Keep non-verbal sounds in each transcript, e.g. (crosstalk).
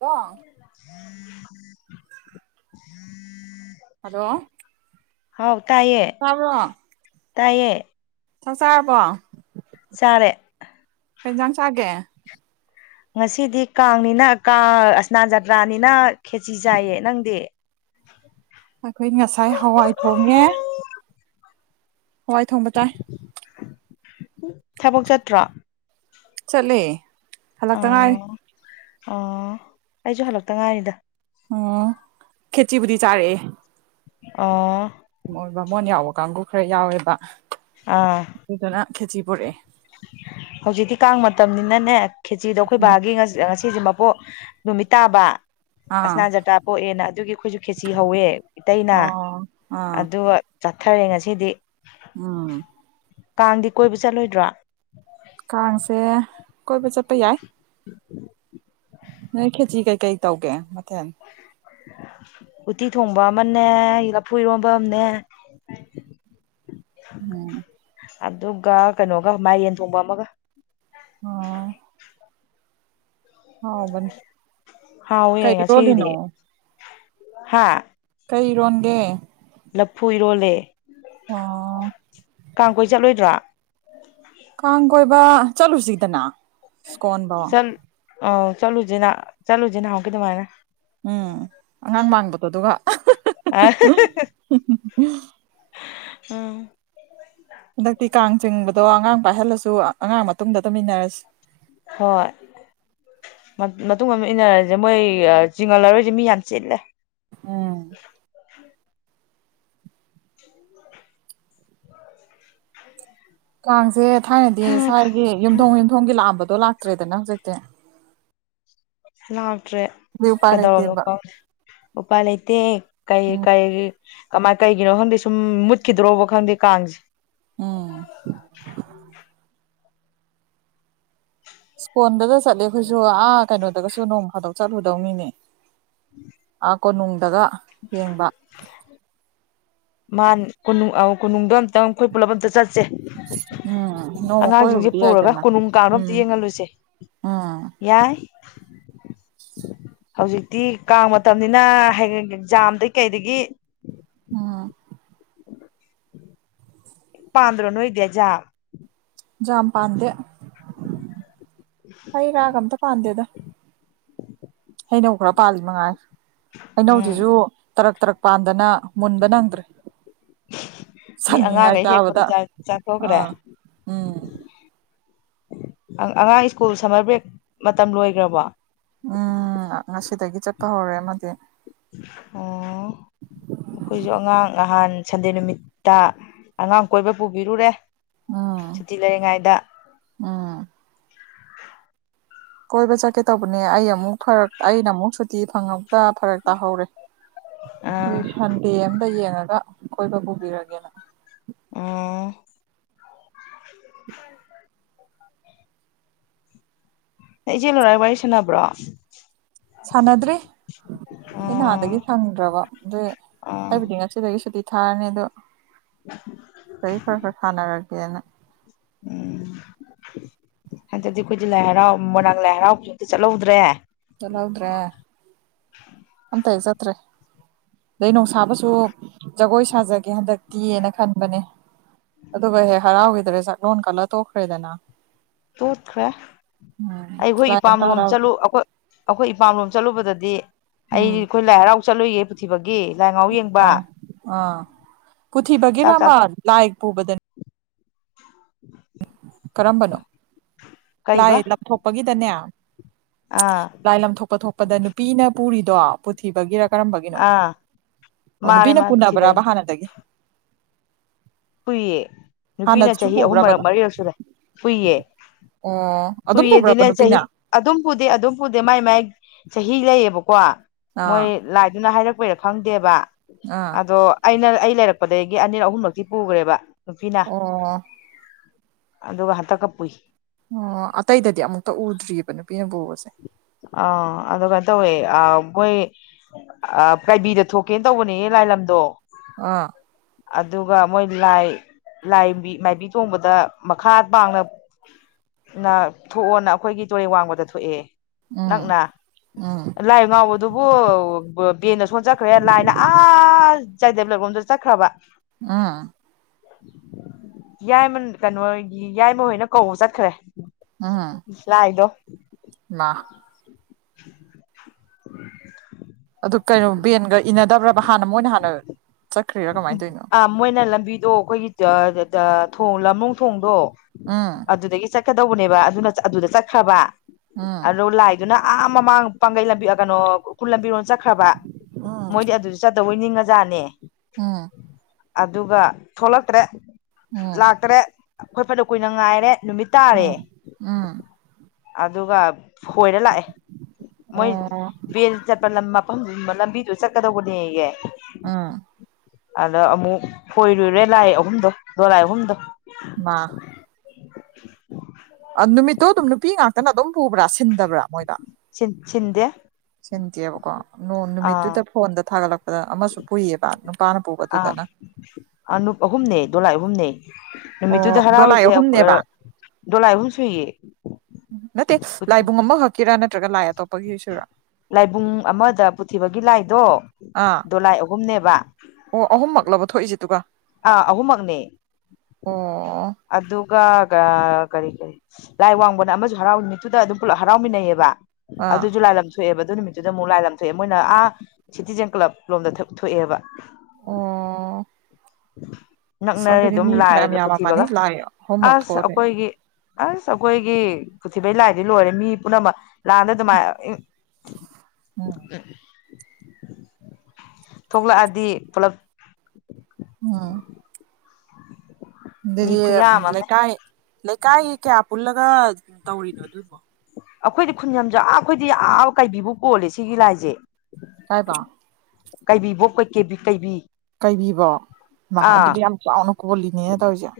ꯑ (inaudible) ꯍꯗꯣ ꯍꯥꯎ ꯀꯃ ꯇꯌꯦ ꯆꯥꯛ ꯆꯥꯔꯕꯣ ꯆꯔꯦ ꯍꯦꯟꯖꯥꯡ ꯆꯥꯒꯦ ꯉꯁꯤꯗꯤ ꯀꯥꯡꯅꯤꯅ ꯀꯥꯡ ꯑꯁꯅꯥ ꯖꯇ꯭ꯔꯥꯅꯤꯅ ꯈꯦꯆꯤ ꯆꯥꯏꯌꯦ ꯅꯪꯗꯤ (unintelligible) ꯑꯩꯈꯣꯏ ꯉꯁꯥꯏ ꯍꯋꯥꯏ ꯊꯣꯡꯉꯦ ꯍꯋꯥꯏ ꯊꯣꯡꯕ ꯇꯥꯏ ꯊꯕꯣꯛ ꯆꯇ꯭ꯔꯥ ꯆꯠꯂ ꯍꯟꯗꯛꯇ ꯉꯥꯏ ꯑ ꯑꯩꯁꯨ ꯍꯜꯂꯛꯇ ꯉꯥꯏꯔꯤꯗ ꯑꯣ ꯈꯦꯆꯤꯕꯨꯗꯤ ꯆꯥꯔꯛꯑꯦ ꯑꯣ ꯣꯏ ꯕꯥꯃꯣꯟ ꯌꯥꯎꯕ ꯀꯥꯡꯕꯨ ꯈꯔ ꯌꯥꯎꯋꯦꯕ ꯑꯥ ꯈꯦꯖꯤꯤ ꯄꯔꯦ ꯍꯧꯖꯤꯛꯇꯤ ꯀꯥꯡ ꯃꯇꯝꯅꯤꯅꯅꯦ ꯈꯦꯆꯤꯗꯣ ꯑꯩꯈꯣꯏ ꯎꯝ ꯕꯥꯒꯤ ꯉꯁꯤꯁꯦ ꯅꯨꯃꯤꯠ ꯇꯥꯕ ꯑꯥ ꯑꯁꯅꯥꯟ ꯖꯇꯥ ꯄꯣꯛꯑꯦꯅ ꯑꯗꯨꯒꯤ ꯑꯩꯈꯣꯏꯁꯨ ꯈꯦꯆ ꯍꯧꯋꯦ ꯏꯇꯩꯅ ꯑꯣ ꯑꯗꯨꯒ ꯆꯠꯊꯔꯦ ꯉꯁꯤꯗꯤ ꯑꯥ ꯀꯥꯡꯗꯤ ꯀꯣꯏꯕ ꯆꯠꯂꯣꯏꯗ꯭ꯔꯥ ꯀꯥꯡꯁꯦ ꯀꯣꯏꯕ ꯆꯠꯄ ꯌꯥꯏ ꯅꯣꯏ ꯈꯦꯇꯤ ꯀꯩꯀꯩ ꯇꯧꯒꯦ ꯃꯊꯦꯜ ꯎꯠꯇꯤ ꯊꯣꯡꯕ ꯑꯃꯅꯦ ꯂꯐꯨ ꯏꯔꯣꯝꯕ ꯑꯃꯅꯦ ꯎꯝ ꯑꯗꯨꯒ ꯀꯩꯅꯣꯒ ꯃꯥꯏ ꯌꯦꯟ ꯊꯣꯡꯕ ꯑꯃꯒ ꯑꯣ ꯍꯥꯎꯕꯅꯤ ꯍꯥꯎ ꯑꯣꯏ ꯀꯩ ꯉ ꯁꯤꯗꯤ ꯏꯔꯣꯜꯂꯤꯅꯣ ꯍꯥ ꯀꯩꯔꯣꯟꯒꯦ ꯂꯐꯨ ꯏꯔꯣꯜꯂꯦ ꯑꯥ ꯀꯥꯡ ꯀꯣꯏ ꯆꯠꯂꯣꯏꯗ꯭ꯔꯥ ꯀꯥꯡ ꯀꯣꯏꯕ ꯆꯠꯂꯨꯁꯤꯗꯅ ꯁ꯭ꯀꯣꯟꯐꯧ ꯠ ꯑ ꯆꯠꯂꯨꯁꯤꯍ ꯆꯠꯂꯨꯁꯤꯦ ꯅꯍꯥꯟꯒꯤ ꯑꯗꯨꯃꯥꯏꯅ ꯎꯝ ꯑꯉꯥꯡ ꯃꯥꯡꯕꯗꯣꯗꯨꯒ ꯑ ꯎꯝ ꯍꯟꯗꯛꯇꯤ ꯀꯥꯡ ꯆꯤꯡꯕꯗꯣ ꯑꯉꯥꯡ ꯄꯥꯏꯍꯜꯂꯁꯨ ꯑꯉꯥꯡ ꯃꯇꯨꯡꯗ ꯇꯝꯃꯤꯟꯅꯔꯁꯤ ꯍꯣꯏ ꯃꯇꯨꯡ ꯑꯃ ꯏꯟꯅꯔꯁꯦ ꯃꯣꯏ ꯆꯤꯡꯍꯜꯂꯔꯣꯏꯁꯦ ꯃꯤ ꯌꯥꯝ ꯆꯤꯠꯂꯦ ꯎꯝ ꯀꯥꯡꯁꯦ ꯊꯥꯏꯅꯗꯤ ꯁ꯭ꯋꯥꯏꯒꯤ ꯌꯨꯝꯊꯣꯡ ꯌꯨꯝꯊꯣꯡꯒꯤ ꯂꯥꯛꯑꯝꯕꯗ ꯇꯣ ꯂꯥꯛꯇ꯭ꯔꯦ ꯏ ꯅ ꯍꯧꯖꯛꯇ ꯂꯥꯛꯇ꯭ꯔꯦ ꯎꯄꯥꯏ ꯀꯗꯧꯔꯅꯣ ꯂꯩꯇꯦꯕ ꯀꯥꯎ ꯎꯄꯥ ꯂꯩꯩꯇ ꯀꯩ ꯎꯝ ꯀꯩ ꯀꯃꯥꯏ ꯀꯩꯒꯤꯅꯣ ꯈꯪꯗꯦ ꯁꯨꯝ ꯃꯨꯠꯈꯤꯗ꯭ꯔꯣꯕ ꯈꯪꯗꯦ ꯀꯥꯡꯁꯦ (unintelligible) ꯎꯝ ꯁ꯭ꯀꯣꯟꯗ ꯆꯠꯂꯦ ꯑꯩꯈꯣꯏꯁꯨ ꯑꯥ ꯀꯩꯅꯣꯗꯒꯁꯨ ꯅꯣꯡ ꯐꯥꯗꯣꯛ ꯆꯠꯂꯨꯗꯧꯅꯤꯅꯦ ꯎ ꯑꯥ ꯀꯣꯅꯨꯡꯗꯒ ꯌꯦꯡꯕ ꯃꯥꯥꯟ ꯀꯣꯅꯨꯡ ꯀꯣꯅꯨꯡꯗꯣ ꯑꯝꯇꯪ ꯑꯩꯈꯣꯏ ꯄꯨꯂꯞ ꯑꯝꯇ ꯆꯠꯁꯤ ꯁꯦ ꯎꯝ ꯅꯣꯡꯃ ꯑꯉꯥꯡꯁꯤꯡꯁꯦ ꯀꯣꯏꯔꯨꯕꯗꯤ ꯄꯨꯔꯒ ꯌꯥꯏꯗꯅ ꯀꯣꯅꯨꯡ ꯀꯥꯡꯣ ꯑꯝꯇ ꯎꯝ ꯌꯦꯡꯍꯜꯂꯨꯁꯦ ꯎꯝ ꯌꯥꯏ ꯍꯧꯖꯤꯛꯇꯤ ꯀꯥꯡ ꯃꯇꯝꯅꯤꯅ ꯍꯡ ꯑꯦꯛꯖꯥꯝꯗꯒꯤꯩ ꯀꯩꯗꯒꯤ ꯎꯝ ꯄꯥꯟꯗ꯭ꯔꯣꯅ ꯑꯣꯏꯗꯌꯥꯖ ꯀꯌꯥꯝ ꯄꯥꯟꯗꯦ ꯑꯩ ꯔꯥ ꯀ ꯑꯃꯗ ꯄꯗꯦꯗ ꯍꯩꯅꯧ ꯈꯔ ꯄꯥꯜꯂꯤ ꯃꯉꯥꯏ ꯎꯝ ꯍꯩꯅꯧꯁꯤꯁꯨ ꯇꯔꯛ ꯇꯔꯛ ꯄꯥꯟꯗꯅ ꯃꯨꯟꯕ ꯅꯗ꯭ꯔꯦ ꯃꯤ ꯑꯉꯥꯡꯈꯩ ꯍꯦꯛꯄꯗ ꯆꯥꯊꯣꯛꯈ꯭ꯔꯦ ꯑꯥ ꯎꯝ ꯑꯉꯥꯡ ꯁ꯭ꯀꯨꯜ ꯁꯝꯃꯔ ꯕ꯭ꯔꯦꯛ ꯃꯇꯝ ꯂꯣꯏꯈ꯭ꯔꯕꯣ ꯎꯝ ꯉꯁꯤꯗꯒꯤ ꯆꯠꯄ ꯍꯧꯔꯦ ꯑꯃꯗꯤ ꯑꯣ ꯑꯩꯈꯣꯏꯁꯨ ꯑꯉꯥꯡ ꯅꯍꯥꯟ ꯁꯟꯗꯦ ꯅꯨꯃꯤꯠꯇ ꯑꯉꯥꯡ ꯀꯣꯏꯕ ꯄꯨꯕꯤꯔꯨꯔꯦ ꯎꯝ ꯁꯨꯇꯤ ꯂꯩꯔꯤꯉꯩꯗ ꯎꯝ ꯀꯣꯏꯕ ꯆꯠꯀꯦ ꯇꯧꯕꯅꯦ ꯑꯩ ꯑꯃꯨꯛ ꯐꯔꯛ ꯑꯩꯅ ꯑꯃꯨꯛ ꯁꯨꯇꯤ ꯐꯪꯉꯛꯇ ꯐꯔꯛ ꯇꯥꯍꯧꯔꯦ ꯑꯥ ꯁꯟꯗꯦ ꯑꯃꯝꯗ ꯌꯦꯡꯉꯒ ꯀꯣꯏꯕ ꯄꯨꯕꯤꯔꯒꯦꯅ ꯎꯝ ꯏꯆꯦ ꯂꯔꯥꯏꯒ ꯋꯥꯔꯤ ꯁꯥꯟꯅꯕ꯭ꯔꯣ ꯁꯅꯗ꯭ꯔꯤ ꯑꯩ ꯅꯍꯥꯟꯗꯒꯤ ꯁꯪꯗ꯭ꯔꯕ ꯑ ꯑꯥ ꯍꯥꯏꯕꯗꯤ ꯉꯁꯤꯗꯒꯤ ꯁꯨꯇꯤ ꯊꯥꯔꯅꯤꯗꯣ ꯆꯍꯤ ꯈꯔ ꯈꯔ ꯁꯥꯟꯅꯔꯒꯦꯅ ꯎꯝ ꯍꯟꯗꯗꯤ ꯑꯩꯈꯣꯏꯗꯤ ꯂꯥꯏ ꯍꯔꯥꯎ ꯃꯣꯏꯔꯥꯡ ꯂꯥꯏ ꯍꯔꯥꯎꯕꯗꯨꯗꯤ ꯆꯠꯍꯧꯗ꯭ꯔꯦ ꯆꯂꯥꯎꯗ꯭ꯔꯦ ꯑꯇ ꯑꯦꯖꯇꯦ ꯑꯗꯩ ꯅꯨꯡꯁꯥꯕꯁꯨ ꯖꯒꯣꯏ ꯁꯥꯖꯒꯦ ꯍꯟꯗꯛ ꯇꯤꯌꯦꯅ ꯈꯟꯕꯅꯦ ꯑꯗꯨꯒ ꯍꯦꯛ ꯍꯔꯥꯎꯈꯤꯗ꯭ꯔꯦ ꯆꯥꯛꯂꯣꯟ ꯀꯜꯂ ꯇꯣꯛꯈ꯭ꯔꯦꯗꯅ ꯇꯣꯛꯠꯈ꯭ꯔꯦ ꯑꯩꯈꯣꯏ ꯂꯥꯏ ꯏꯄꯥꯝ ꯑꯝꯇ ꯂꯣꯝ ꯍꯔꯥꯎꯗ꯭ꯔꯦ ꯆꯠꯂꯨ ꯑꯩꯣꯏ ꯑꯩꯈꯣꯏ ꯏꯄꯥꯝꯂꯣꯝ ꯆꯠꯂꯨꯕꯗꯗꯤ ꯑꯩꯗꯤ ꯑꯩꯈꯣꯏ ꯂꯥꯏ ꯍꯔꯥꯎ ꯆꯠꯂꯨꯒꯦ ꯄꯨꯊꯤꯕꯒ ꯑ ꯑꯥ ꯆꯥꯛ ꯆꯥ ꯄꯨꯊꯤꯕꯒꯤꯔꯃ ꯂꯥꯏ ꯄꯨꯕꯗꯅꯤ ꯀꯔꯝꯕꯅꯣ ꯂꯥꯏ ꯀꯩꯕ ꯂꯊꯣꯛꯄꯒꯤꯗꯅꯦ ꯑꯥ ꯂꯥꯏ ꯂꯪꯊꯣꯛꯄ ꯊꯣꯛꯄꯗ ꯅꯨꯄꯤꯅ ꯄꯨꯔꯤꯗꯣ ꯄꯨꯊꯤꯕꯒꯤꯔ ꯀꯔꯝꯕꯒꯤꯅꯣ ꯑꯥ ꯑꯣ ꯃꯥꯅꯦ ꯅꯨꯄꯤꯅ ꯃꯥꯅꯦ ꯄꯨꯅꯕ꯭ꯔꯥꯕ ꯄꯨꯊꯤꯕꯩꯅꯦ ꯍꯥꯟꯅꯗꯒꯤ ꯀꯨꯏꯌꯦ ꯅꯨꯄꯤꯅ ꯍꯥꯟꯅꯁꯨ ꯆꯍꯤ ꯑꯍꯨꯝ ꯄꯨꯕ꯭ꯔꯕ ꯃꯔꯛ ꯑꯗꯨꯝ ꯃꯔꯤꯔꯛꯁꯨꯨꯔꯦ ꯀꯨꯏꯌꯦ ꯑꯣ ꯑꯗꯨꯝ ꯄꯨꯕ꯭ꯔꯕ ꯄꯨꯏꯌꯦꯗꯤꯅꯦ ꯆꯍꯤ ꯅꯨꯄꯤꯅ ꯑꯗꯨꯝ ꯄꯨꯗꯦ ꯑꯗꯨꯝ ꯄꯨꯗꯦ ꯃꯥꯏ ꯃꯥꯏ ꯆꯍꯤ ꯂꯩꯌꯦꯕꯀꯣ ꯃꯣꯏ ꯑꯥ ꯂꯥꯏꯗꯨꯅ ꯍꯥꯏꯔꯛꯄꯩꯔꯥ ꯈꯪꯗꯦꯕ ꯑꯥ ꯑꯗꯣ ꯑꯩꯅ ꯑꯩ ꯂꯩꯔꯛꯄꯗꯒꯤ ꯑꯅꯤꯔ ꯑꯍꯨꯝꯃꯛꯇꯤ ꯄꯨꯈ꯭ꯔꯦꯕ ꯅꯨꯄꯤꯅ ꯑꯣ ꯑꯗꯨꯒ ꯍꯇ ꯀꯞ ꯄꯨꯨꯏ ꯑꯣ ꯑꯇꯩꯗꯗꯤ ꯑꯃꯨꯛꯇ ꯎꯗ꯭ꯔꯤꯑꯕ ꯅꯨꯄꯤꯅ ꯄꯨꯕꯁꯦ ꯑ ꯑꯗꯒ ꯇꯋ ꯑꯕꯣꯏ ꯑ ꯀꯥꯏꯕꯤꯗ ꯊꯣꯛꯀꯦꯅ ꯇꯧꯕꯅꯦ ꯂꯥꯏꯂꯝꯗꯣ ꯑ ꯑꯗꯨꯒ ꯃꯣꯏ ꯂꯥꯏ ꯂꯥꯏ ꯃꯥꯏꯕꯤ ꯊꯣꯡꯕꯗ ꯃꯈꯥ ꯄꯥꯡꯅ ꯅ ꯊꯣꯛꯑꯣꯅ ꯑꯩꯈꯣꯏꯒꯤ ꯇꯨꯔꯦ ꯋꯥꯡꯕꯗ ꯊꯣꯛꯑꯦ ꯑꯝ ꯅꯛꯅ ꯎꯝ ꯂꯥꯏ ꯉꯥꯎꯕꯗꯨꯕꯨ ꯕꯦꯟꯗ ꯁꯣꯟ ꯆꯈ꯭ꯔꯦ ꯂꯥꯏꯅ ꯑ ꯆꯥꯏꯗꯦꯕꯂꯛꯂꯣꯝꯗ ꯆꯠꯈ꯭ꯔꯕ ꯑꯥ ꯌꯥꯏꯃꯟ ꯀꯩꯅꯣꯒꯤ ꯌꯥꯏꯃ ꯍꯣꯏꯅ ꯀꯧꯕ ꯆꯠꯈ꯭ꯔꯦ ꯁꯂ ꯍꯥꯏꯗꯣ ꯂꯥꯛ (unintelligible) (inaudible) ꯑꯗꯨ ꯀꯩꯅꯣ ꯕꯦꯟꯒ ꯏꯅꯗꯕ꯭ꯔꯕ ꯍꯥꯟꯅ ꯃꯣꯏꯅ ꯍꯥꯟꯅ ꯆꯠꯈ꯭ꯔꯤꯔꯥ ꯀꯃꯥꯏꯅ ꯇ ꯑꯥ ꯃꯣꯏꯅ ꯂꯝꯕꯤꯗꯣ ꯑꯩꯈꯣꯏꯒꯤ ꯊꯣꯡ ꯂꯝꯃꯨꯡ ꯊꯣꯡꯗꯣ ꯎꯝ ꯑꯗꯨꯗꯒꯤ ꯆꯠꯀꯗꯧꯕꯅꯦꯕ ꯑꯗꯨꯅ ꯑꯗꯨꯗ ꯆꯠꯈ꯭ꯔꯕ ꯎꯝ ꯑꯗꯣ ꯂꯥꯏ ꯑꯗꯨꯅ ꯑꯥ ꯃꯃꯥꯡ ꯄꯥꯡꯒꯩ ꯂꯝꯕꯤ ꯀꯩꯅꯣ ꯁ꯭ꯀꯨꯜ ꯂꯝꯕꯤꯔꯣ ꯆꯠꯈ꯭ꯔꯕ ꯃꯣꯏꯗꯤ ꯑꯗꯨꯗꯤ ꯆꯠꯇꯧꯕꯩ ꯅꯤꯡꯉꯖꯥꯠꯅꯦ ꯑ ꯑꯗꯨꯒ ꯊꯣꯛꯂꯛꯇ꯭ꯔꯦ ꯎꯝ ꯂꯥꯛꯇ꯭ꯔꯦ ꯑꯩꯈꯣꯏꯄꯅ ꯀꯨꯏꯅ ꯉꯥꯏꯔꯦ ꯅꯨꯃꯤꯠ ꯇꯥꯔꯦ ꯑꯥ ꯎꯝ ꯑꯗꯨꯒ ꯍꯣꯏꯔ ꯂꯥꯛꯑꯦ ꯃꯣꯏ ꯑꯣ ꯕꯦꯜ ꯆꯠꯄ ꯂꯝ ꯃꯐꯝ ꯂꯝꯕꯤꯗꯨꯣ ꯆꯠꯀꯗꯧꯕꯅꯦꯍ ꯑꯥ ꯑꯗ ꯑꯃꯨꯛ ꯈꯣꯏꯔꯨꯔꯦ ꯂꯥꯏ ꯑꯍꯨꯝꯗꯣ ꯗꯣꯂꯥꯏ ꯑꯍꯨꯝꯗ ꯋꯥ ꯅꯨꯃꯤꯠꯇꯣ ꯑꯗꯨꯝ ꯅꯨꯄꯤ ꯉꯥꯛꯇꯅ ꯑꯗꯨꯝ ꯄꯨꯕ꯭ꯔꯥ ꯁꯤꯟꯗꯕ꯭ꯔꯥ ꯃꯣꯏꯗ ꯁꯤꯟꯗꯦ ꯁꯤꯟꯗꯦꯕꯀꯣ ꯑꯥ ꯅꯨꯃꯤꯠꯇꯨꯗ ꯐꯣꯟꯗ ꯊꯥꯒꯠꯂꯛꯄꯗ ꯑꯃꯁꯨ ꯄꯨꯏꯌꯦꯕ ꯅꯨꯄꯥꯅ ꯄꯨꯕꯗꯨꯗꯅ ꯑꯅꯍꯨꯝꯅꯦ ꯑꯣ ꯅꯨꯃꯤꯠꯇꯨꯗ ꯗꯣꯂꯥꯏ ꯍꯔꯥꯎꯔꯤꯁꯦ ꯑꯍꯨꯝꯅꯦꯕ ꯗꯣꯂꯥꯏ ꯑꯍꯨꯝ ꯁꯨꯏꯌꯦ ꯎ ꯅꯠꯇꯦ ꯂꯥꯏꯕꯨꯡ ꯑꯃꯈꯛꯀꯤꯔꯥ ꯅꯠꯇ꯭ꯔꯒ ꯂꯥꯏ ꯑꯇꯣꯞꯄꯒꯤ ꯁꯔꯥ ꯂꯥꯏꯕꯨꯡ ꯑꯃꯗ ꯄꯨꯊꯤꯕꯒꯤ ꯂꯥꯏꯗꯣ ꯑꯥ ꯗꯣꯂꯥꯏ ꯑꯍꯨꯝꯅꯦꯕ ꯑꯣ ꯑꯍꯨꯝꯃꯛꯛꯂꯕ ꯊꯣꯛꯏꯁꯤꯦꯗꯨꯒ ꯑꯥ ꯑꯍꯨꯝꯃꯛꯅꯦ ꯑꯣ ꯑꯗꯨꯒ ꯀꯔꯤ ꯀꯔꯤ ꯂꯥꯏ ꯋꯥꯡꯕꯅ ꯑꯃꯁꯨ ꯍꯔꯥꯎꯃꯤꯠꯇꯨꯗ ꯑꯗꯨꯝ ꯄꯨꯂꯞ ꯍꯔꯥꯎꯃꯤꯟꯅꯩꯌꯦꯕ ꯑꯥ ꯑꯗꯨꯁꯨ ꯂꯥꯏꯂꯝ ꯊꯣꯛꯑꯦꯕ ꯑꯗꯨ ꯅꯨꯃꯤꯠꯇꯨꯗ ꯑꯃꯨꯛ ꯂꯥꯏ ꯂ ꯊꯣꯛꯑꯦ ꯃꯣꯏꯅ ꯑꯥ ꯁꯤꯇꯤꯖꯦꯟ ꯀ꯭ꯂꯕ ꯂꯣꯝꯗ ꯊꯣꯛꯑꯦꯕ ꯑꯣ ꯑꯁ ꯅꯛꯅꯔꯦ ꯑꯗꯨꯗꯤ ꯑꯗꯨꯝ ꯃꯤ ꯂꯥꯛꯑꯦ ꯐꯅꯌꯥꯝ ꯌꯥꯝꯃ ꯃꯥꯅꯤ ꯄꯨꯊꯤꯕꯒ ꯂꯥꯏ ꯑꯍꯨꯝꯃꯛ ꯑꯁ ꯊꯣꯛꯑꯗꯤ ꯑꯩꯈꯣꯏꯒꯤ ꯑꯁ ꯑꯩꯈꯣꯏꯒꯤ ꯈꯨꯊꯤꯕꯩ ꯂꯥꯏꯗꯤ ꯂꯣꯏꯔꯦ ꯃꯤ ꯄꯨꯝꯅꯃꯛ ꯂꯥꯟꯗ ꯑꯗꯨꯃꯥꯏ ꯎꯝ ꯊꯣꯛꯂꯛꯑꯗꯤ ꯄꯨꯂꯞ ꯑꯥ ꯃꯤ ꯗꯨꯗꯤ ꯈꯨꯌꯥꯝ ꯑꯃꯅꯦ ꯂꯩꯀꯥꯏ ꯂꯩꯀꯥꯏꯒꯤ ꯀꯌꯥ ꯄꯨꯜꯂꯒ ꯇꯧꯔꯤꯅꯣ ꯑꯗꯨꯕꯣ ꯑꯩꯈꯣꯏꯗꯤ ꯈꯨꯟꯖꯥ ꯑꯩꯈꯣꯏꯗꯤ ꯑꯥ ꯀꯩꯕꯤꯕꯛ ꯀꯣꯜꯂꯦ ꯁꯤꯒꯤ ꯂꯥꯏꯁꯦ ꯀꯥꯏꯐꯧ ꯀꯩꯕꯤꯕꯣꯛ ꯀꯩ ꯀꯦꯕꯤ ꯀꯩꯕꯤ ꯀꯩꯕꯤꯕꯣꯛ ꯍꯩꯃꯥ ꯑꯥ ꯑꯗꯨꯗꯤ ꯌꯥꯝ ꯆꯥꯎꯅ ꯀꯣꯜꯂꯤꯅ‌ꯦꯅ ꯇꯧꯔꯤꯁꯦ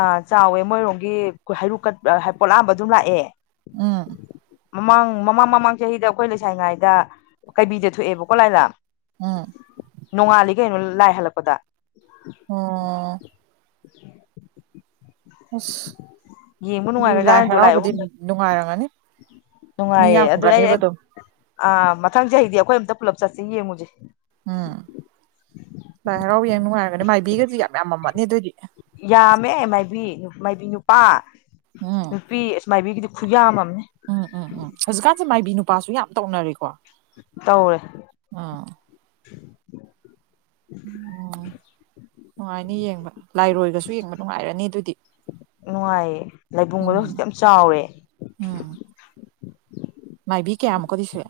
ꯑ ꯆꯥꯎꯋꯦ ꯃꯣꯏꯔꯣꯝꯒꯤ ꯍꯩꯔꯨꯛ ꯀꯠꯄ ꯄꯣꯠꯂꯥꯟꯕ ꯑꯗꯨꯝ ꯂꯥꯛꯑꯦ ꯎꯝ ꯃꯃꯥꯡ ꯃꯃꯥꯡ ꯃꯃꯥꯡ ꯆꯍꯤꯗ ꯑꯩꯈꯣꯏ ꯂꯩꯁꯥꯔꯤꯉꯥꯏꯗ ꯀꯩꯕꯤꯗ ꯊꯣꯛꯑꯦꯕꯀꯣ ꯂꯥꯏ ꯂꯝ ꯎꯝ ꯅꯣꯡꯉꯥꯜꯂꯤ ꯀꯩꯅꯣ ꯂꯥꯏ ꯍꯜꯂꯛꯄꯗ ꯑꯣ (unintelligible) (inaudible) ꯑꯁ ꯌꯦꯡꯕ ꯂꯥꯏ ꯅꯨꯡꯉꯥꯏꯒ꯭ꯔꯖꯥꯠꯅꯤ ꯗꯣꯂꯥꯏ ꯍꯔꯥꯎꯕꯗꯤ ꯑꯍꯨꯝꯗ ꯅꯨꯡꯉꯥꯏꯔꯝꯒꯅꯤ ꯃꯤ ꯅꯨꯡꯉꯥꯏꯌꯦ ꯑꯗꯨꯅ ꯑꯩ ꯌꯥꯝꯃꯝꯒꯅꯦꯕ ꯑꯗꯨꯝ ꯑꯥ ꯃꯊꯪ ꯆꯍꯤꯗꯤ ꯑꯩꯈꯣꯏ ꯑꯝꯇ ꯄꯨꯂꯞ ꯆꯠꯁꯤ ꯌꯦꯡꯉꯨꯁꯦ ꯎꯝ ꯂꯥꯏ ꯍꯔꯥꯎ ꯌꯦꯡ ꯅꯨꯡꯉꯥꯏꯔꯒꯅꯦ ꯃꯥꯏꯕꯤꯒꯁꯨ ꯌꯥꯝ ꯌꯥꯝꯃꯝꯃꯅꯤ ꯑꯗꯨꯏꯗꯤ ꯌꯥꯝꯃꯦ ꯃꯥꯏꯕꯤ ꯃꯥꯏꯕꯤ ꯅꯨꯄꯥ ꯎꯝ ꯅꯨꯄꯤ ꯑꯁ ꯃꯥꯏꯕꯤꯒꯤꯗꯤ ꯈꯨꯌꯥꯝ ꯑꯝꯅꯦ ꯎꯝ ꯎꯝ ꯎꯝ ꯍꯧꯖꯤꯛꯀꯥꯟꯁꯦ ꯃꯥꯏꯕꯤ ꯅꯨꯄꯥꯁꯨ ꯌꯥꯝ ꯇꯧꯅꯔꯤꯀꯣ ꯇꯧꯋꯦ ꯎꯝ ꯅꯨꯡꯉꯥꯏꯅꯤ ꯌꯦꯡꯕ ꯂꯥꯏꯔꯣꯏꯒꯁꯨ ꯌꯦꯡꯕ ꯅꯨꯡꯉꯥꯏꯔꯅꯤ ꯑꯗꯨꯗꯤ ꯅꯨꯡꯉꯥꯏꯌꯦ ꯂꯥꯏꯕꯨꯡꯒꯗꯣ ꯎꯝ ꯍꯧꯖꯤꯛꯇꯤ ꯌꯥꯝ ꯆꯥꯎꯔꯦ ꯎꯝ ꯃꯥꯏꯕꯤ ꯀꯌꯥꯃꯨꯛꯀꯗꯤ ꯁꯨꯏ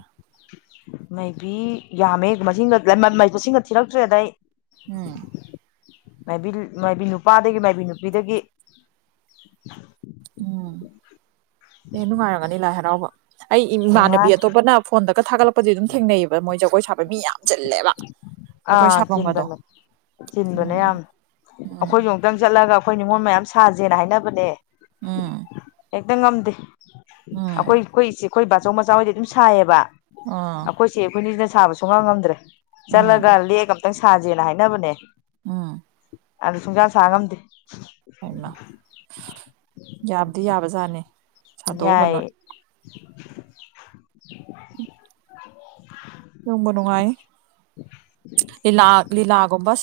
ꯃꯩꯕꯤ ꯌꯥꯝꯃꯦ ꯃꯁꯤꯡꯒ ꯃꯁꯤꯡꯒ ꯊꯤꯔꯛꯇ꯭ꯔꯦꯗ ꯑꯩ ꯎꯝ ꯃꯥꯏꯕꯤ ꯃꯥꯏꯕꯤ ꯅꯨꯄꯥꯗꯒꯤ ꯃꯥꯏꯕꯤ ꯅꯨꯄꯤꯗꯒꯤ ꯎꯝ ꯑꯦ ꯅꯨꯡꯉꯥꯏꯔꯝꯒꯅꯤ ꯂꯥꯏ ꯍꯔꯥꯎꯕ ꯑꯩ ꯏꯃꯥꯟꯅꯕꯤ ꯅꯨꯡꯉꯥꯏ ꯑꯇꯣꯞꯄꯅ ꯐꯣꯟꯗꯒ ꯊꯥꯒꯠꯂꯛꯄꯗꯤ ꯑꯗꯨꯝ ꯊꯦꯡꯅꯩꯌꯦꯕ ꯃꯣꯏ ꯖꯒ ꯁꯥꯕ ꯃꯤ ꯌꯥꯝ ꯆꯤꯜꯂꯦꯕ ꯖꯥꯒꯣꯏ ꯑꯥ ꯁꯥꯐꯝꯒꯗꯣ ꯆꯤꯟꯕꯅꯦ ꯆꯤꯟꯕꯅꯦ ꯎꯝ ꯌꯥꯝ ꯎꯝ ꯑꯩꯈꯣꯏꯁꯨ ꯑꯃꯨꯛꯇꯪ ꯆꯠꯂꯒ ꯑꯩꯈꯣꯏ ꯅꯤꯉꯣꯜ ꯃꯌꯥꯝ ꯁꯥꯁꯦꯅ ꯍꯥꯏꯅꯕꯅꯦ ꯎꯝ ꯍꯦꯛꯇ ꯉꯝꯗꯦ ꯑꯩꯈꯣꯏ ꯎꯝ ꯑꯩꯈꯣꯏ ꯏꯆꯦ ꯑꯩꯈꯣꯏ ꯕꯥꯆꯧ ꯃꯆꯥꯍꯣꯏꯗꯤ ꯑꯗꯨꯝ ꯁꯥꯏꯌꯦꯕ ꯑꯥ ꯑꯩꯈꯣꯏ ꯆꯦ ꯑꯩꯈꯣꯏꯅꯤꯁꯤꯅ ꯁꯥꯕꯁꯨ ꯁꯨꯡꯉꯝ ꯉꯝꯗ꯭ꯔꯦ ꯆꯠꯂꯒ ꯎꯝ ꯂꯦꯛꯑꯒ ꯈꯤꯇꯪ ꯁꯥꯖꯦꯅ ꯍꯥꯏꯅꯕꯅꯦ ꯎꯝ ꯑꯗꯨ ꯁꯨꯡꯁꯥ ꯁꯥ ꯉꯝꯗꯦ ꯍꯥꯏꯃ ꯌꯥꯕꯗꯤ ꯌꯥꯕꯖꯥꯠꯅꯤ ꯁꯥꯗꯣꯛꯎꯕ ꯌꯥꯏ ꯅꯣꯏ ꯎꯝ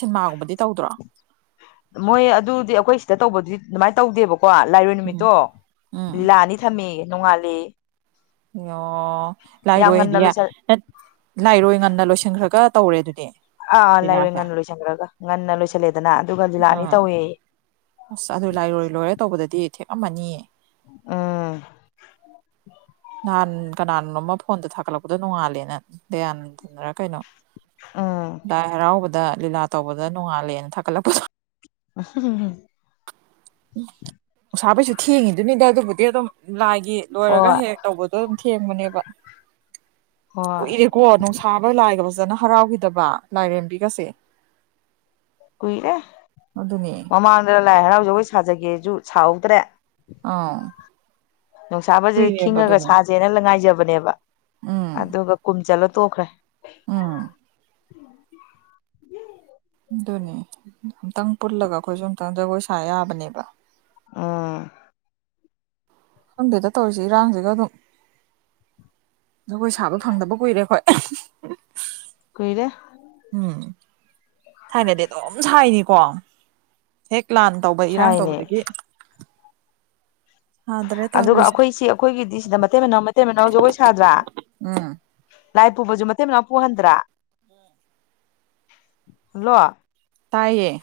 ꯁꯤꯟꯃꯥꯒꯨꯝꯕꯗꯤ ꯇꯧꯗ꯭ꯔꯣ ꯃꯣꯏ ꯑꯗꯨꯗꯤ ꯑꯩꯈꯣꯏ ꯁꯤꯗ ꯇꯧꯕꯗꯨꯗꯤ ꯑꯗꯨꯃꯥꯏꯅ ꯇꯧꯗꯦꯕ ꯀꯣ ꯂꯥꯏꯔꯣꯏ ꯎꯝ ꯅꯨꯃꯤꯠꯇꯣ ꯎꯝ ꯂꯤꯂꯥ ꯑꯅꯤ ꯊꯝꯃ‌ꯦꯌ‌ꯦ ꯅꯣꯡꯉꯥꯜꯂ‌ꯦꯌ‌ꯦ ꯑꯣ ꯂꯥꯏꯔꯣꯏ ꯉꯟꯅ ꯍꯥꯏꯗꯤ ꯂꯣꯏꯁꯜ ꯂꯥꯏꯔꯣꯏ ꯉꯟꯅ ꯂꯣꯏꯁꯤꯟꯈ꯭ꯔꯒ ꯇꯧꯔꯦ ꯑꯗꯨꯗꯤ ꯑ ꯂꯥꯏꯔ‌ꯣꯏ ꯂꯤꯂꯥꯁꯦ ꯉꯟꯅ ꯂ‌ꯣꯏꯁꯤꯟꯈꯔꯒ ꯉꯟꯅ ꯂ‌ꯣꯏꯁꯤꯜꯂꯦ ꯎꯝ ꯑꯁ ꯑꯗꯨ ꯂꯥꯏꯔꯣꯏ ꯂꯣꯏꯔꯦ ꯇꯧꯕꯗꯨꯗꯤ ꯊꯦꯛꯉꯝꯃꯅꯤꯌꯦ ꯎꯝ ꯅꯍꯥꯟ ꯀꯅꯥꯅꯣꯃ ꯐꯣꯟꯗ ꯊꯥꯒꯠꯂꯛꯄꯗꯣ ꯅꯣꯡꯉꯥꯜꯂꯦꯅ ꯗꯌꯥꯅꯟꯗ ꯅꯔ ꯀꯩꯅꯣ ꯎꯝ ꯂꯥꯏ ꯍꯔꯥꯎꯕꯗ ꯂꯤꯂꯥ ꯇꯧꯕꯗ ꯅꯣꯡꯉꯥꯜꯂꯦꯅ ꯊꯥꯒꯠꯂꯛꯄꯗꯣ (unintelligible) ꯎ ꯎꯁꯥ ꯄꯩꯁꯨ ꯊꯦꯡꯉꯤꯗꯨꯅꯤꯗ ꯑꯗꯨꯕꯨꯗꯤ ꯑꯗꯨꯝ ꯂꯥꯏꯒꯤ ꯂꯣꯏꯔꯒ ꯍꯣꯏ ꯍꯦꯛ ꯇꯧꯕꯗꯣ ꯊꯦꯡꯕꯅꯦꯕ ꯍꯣꯏ ꯀꯨꯏꯔꯦꯀꯣ ꯅꯨꯡꯁꯥꯕ ꯂꯥꯏꯒꯕꯁ ꯐꯖꯅ ꯍꯔꯥꯎꯈꯤꯗꯕ ꯂꯥꯏꯔꯦꯝꯕꯤꯒꯁꯦ ꯀꯨꯏꯔꯦ ꯑꯗꯨꯅꯦ ꯃꯃꯥꯡꯗ ꯂꯥꯏ ꯍꯔꯥꯎꯖꯒꯣꯏ ꯁꯥꯖꯒꯦꯁꯨ ꯁꯥꯍꯧꯗ꯭ꯔꯦ ꯑꯥ ꯅꯨꯡꯁꯥꯕꯁ ꯀꯨꯏꯔꯦꯕ ꯈꯤꯡꯉꯒ ꯑꯗꯨꯅꯦ ꯁꯥꯁꯦꯅ ꯂ ꯉꯥꯏꯖꯕꯅꯦꯕ ꯑꯗꯨꯒ ꯀꯨꯝ ꯆꯠꯂ ꯇꯣꯛꯈ꯭ꯔꯦ ꯑꯥ ꯎꯝ ꯑꯗꯨꯅꯤ ꯑꯝꯛꯇꯪ ꯄꯨꯜꯂꯒ ꯑꯩꯈꯣꯏꯁꯨ ꯑꯝꯛꯇꯪ ꯖꯒꯣꯏ ꯁꯥ ꯌꯥꯕꯅꯦꯕ ꯑ ꯈꯪꯗꯦꯗ ꯇꯧꯔꯤꯁꯤ ꯏꯔꯥꯡꯁꯤꯒ ꯑꯗꯨꯝ ꯖꯒꯣꯏ ꯁꯥꯕ ꯐꯪꯗꯕ ꯀꯨꯏꯔꯦ ꯑꯩꯈꯣꯏ ꯀꯣꯏꯔꯦ ꯎꯝ ꯊꯥꯏꯅꯗꯤ ꯑꯗꯨꯝ ꯁꯥꯏꯅꯤꯀꯣ ꯍꯦꯛ ꯄ꯭ꯂꯥꯟ ꯇꯧꯕ ꯏꯔꯥꯡ ꯁꯥꯏꯅꯦ ꯇꯧꯕꯗꯒꯤ ꯁꯥꯗ꯭ꯔꯦ ꯑꯗꯨꯒ ꯇꯧꯔꯤꯁꯦ ꯑꯩꯈꯣꯏ ꯁꯤ ꯑꯩꯈꯣꯏꯒꯤꯗꯤ ꯁꯤꯗ ꯃꯇꯩ ꯃꯅꯥꯎ ꯃꯇꯩ ꯃꯅꯥꯎ ꯖꯒꯣꯏ ꯁꯥꯗ꯭ꯔꯥ ꯎꯝ ꯂꯥꯏ ꯄꯨꯕꯁꯨ ꯃꯇꯦꯛ ꯃꯅꯥꯎ ꯄꯨꯍꯟꯗ꯭ꯔꯥ ꯍꯜꯂꯣ ꯇꯥꯏꯌꯦ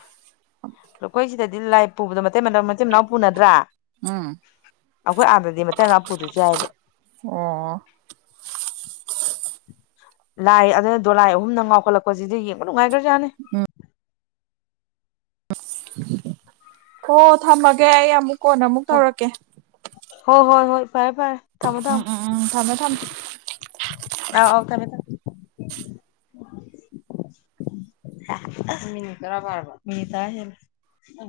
ꯑꯩꯈꯣꯏ ꯁꯤꯗꯗꯤ ꯂꯥꯏ ꯄꯨꯕꯗꯣ ꯃꯇꯅꯥ ꯃꯆꯤꯟ ꯃꯅꯥꯎ ꯄꯨꯅꯗ꯭ꯔꯥ ꯎꯝ ꯑꯩꯈꯣꯏ ꯑꯥꯗꯗꯤ ꯃ ꯃꯅꯥꯄꯨꯁꯨ ꯆꯥꯏꯕ ꯑꯣ (inaudible) ꯂꯥꯏ ꯑꯗꯨꯅ ꯗꯣꯂꯥꯏ ꯑꯍꯨꯝ ꯅꯪ ꯉꯥꯎꯈꯠꯂꯛꯄꯁꯤꯗ ꯌꯦꯡꯕ ꯅꯨꯡꯉꯥꯏꯈ꯭ꯔꯖꯥꯠꯅꯤ ꯑ ꯑꯣ ꯊꯝꯃꯒꯦ ꯑꯩ ꯑꯃꯨꯛ ꯀꯣꯟꯅ ꯑꯃꯨꯛ ꯇꯧꯔꯛꯀꯦ ꯍꯣꯏ ꯍꯣꯏ ꯍꯣꯏ ꯐꯔꯦ ꯐꯔꯦ ꯊꯃꯗꯝ ꯎꯝ ꯎꯝ ꯎꯝ ꯊꯝꯃꯦ ꯊꯝꯃꯦ ꯑ ꯀ ꯃꯤ ꯇꯔꯔ ꯃꯤꯅꯤ ꯇ ꯍ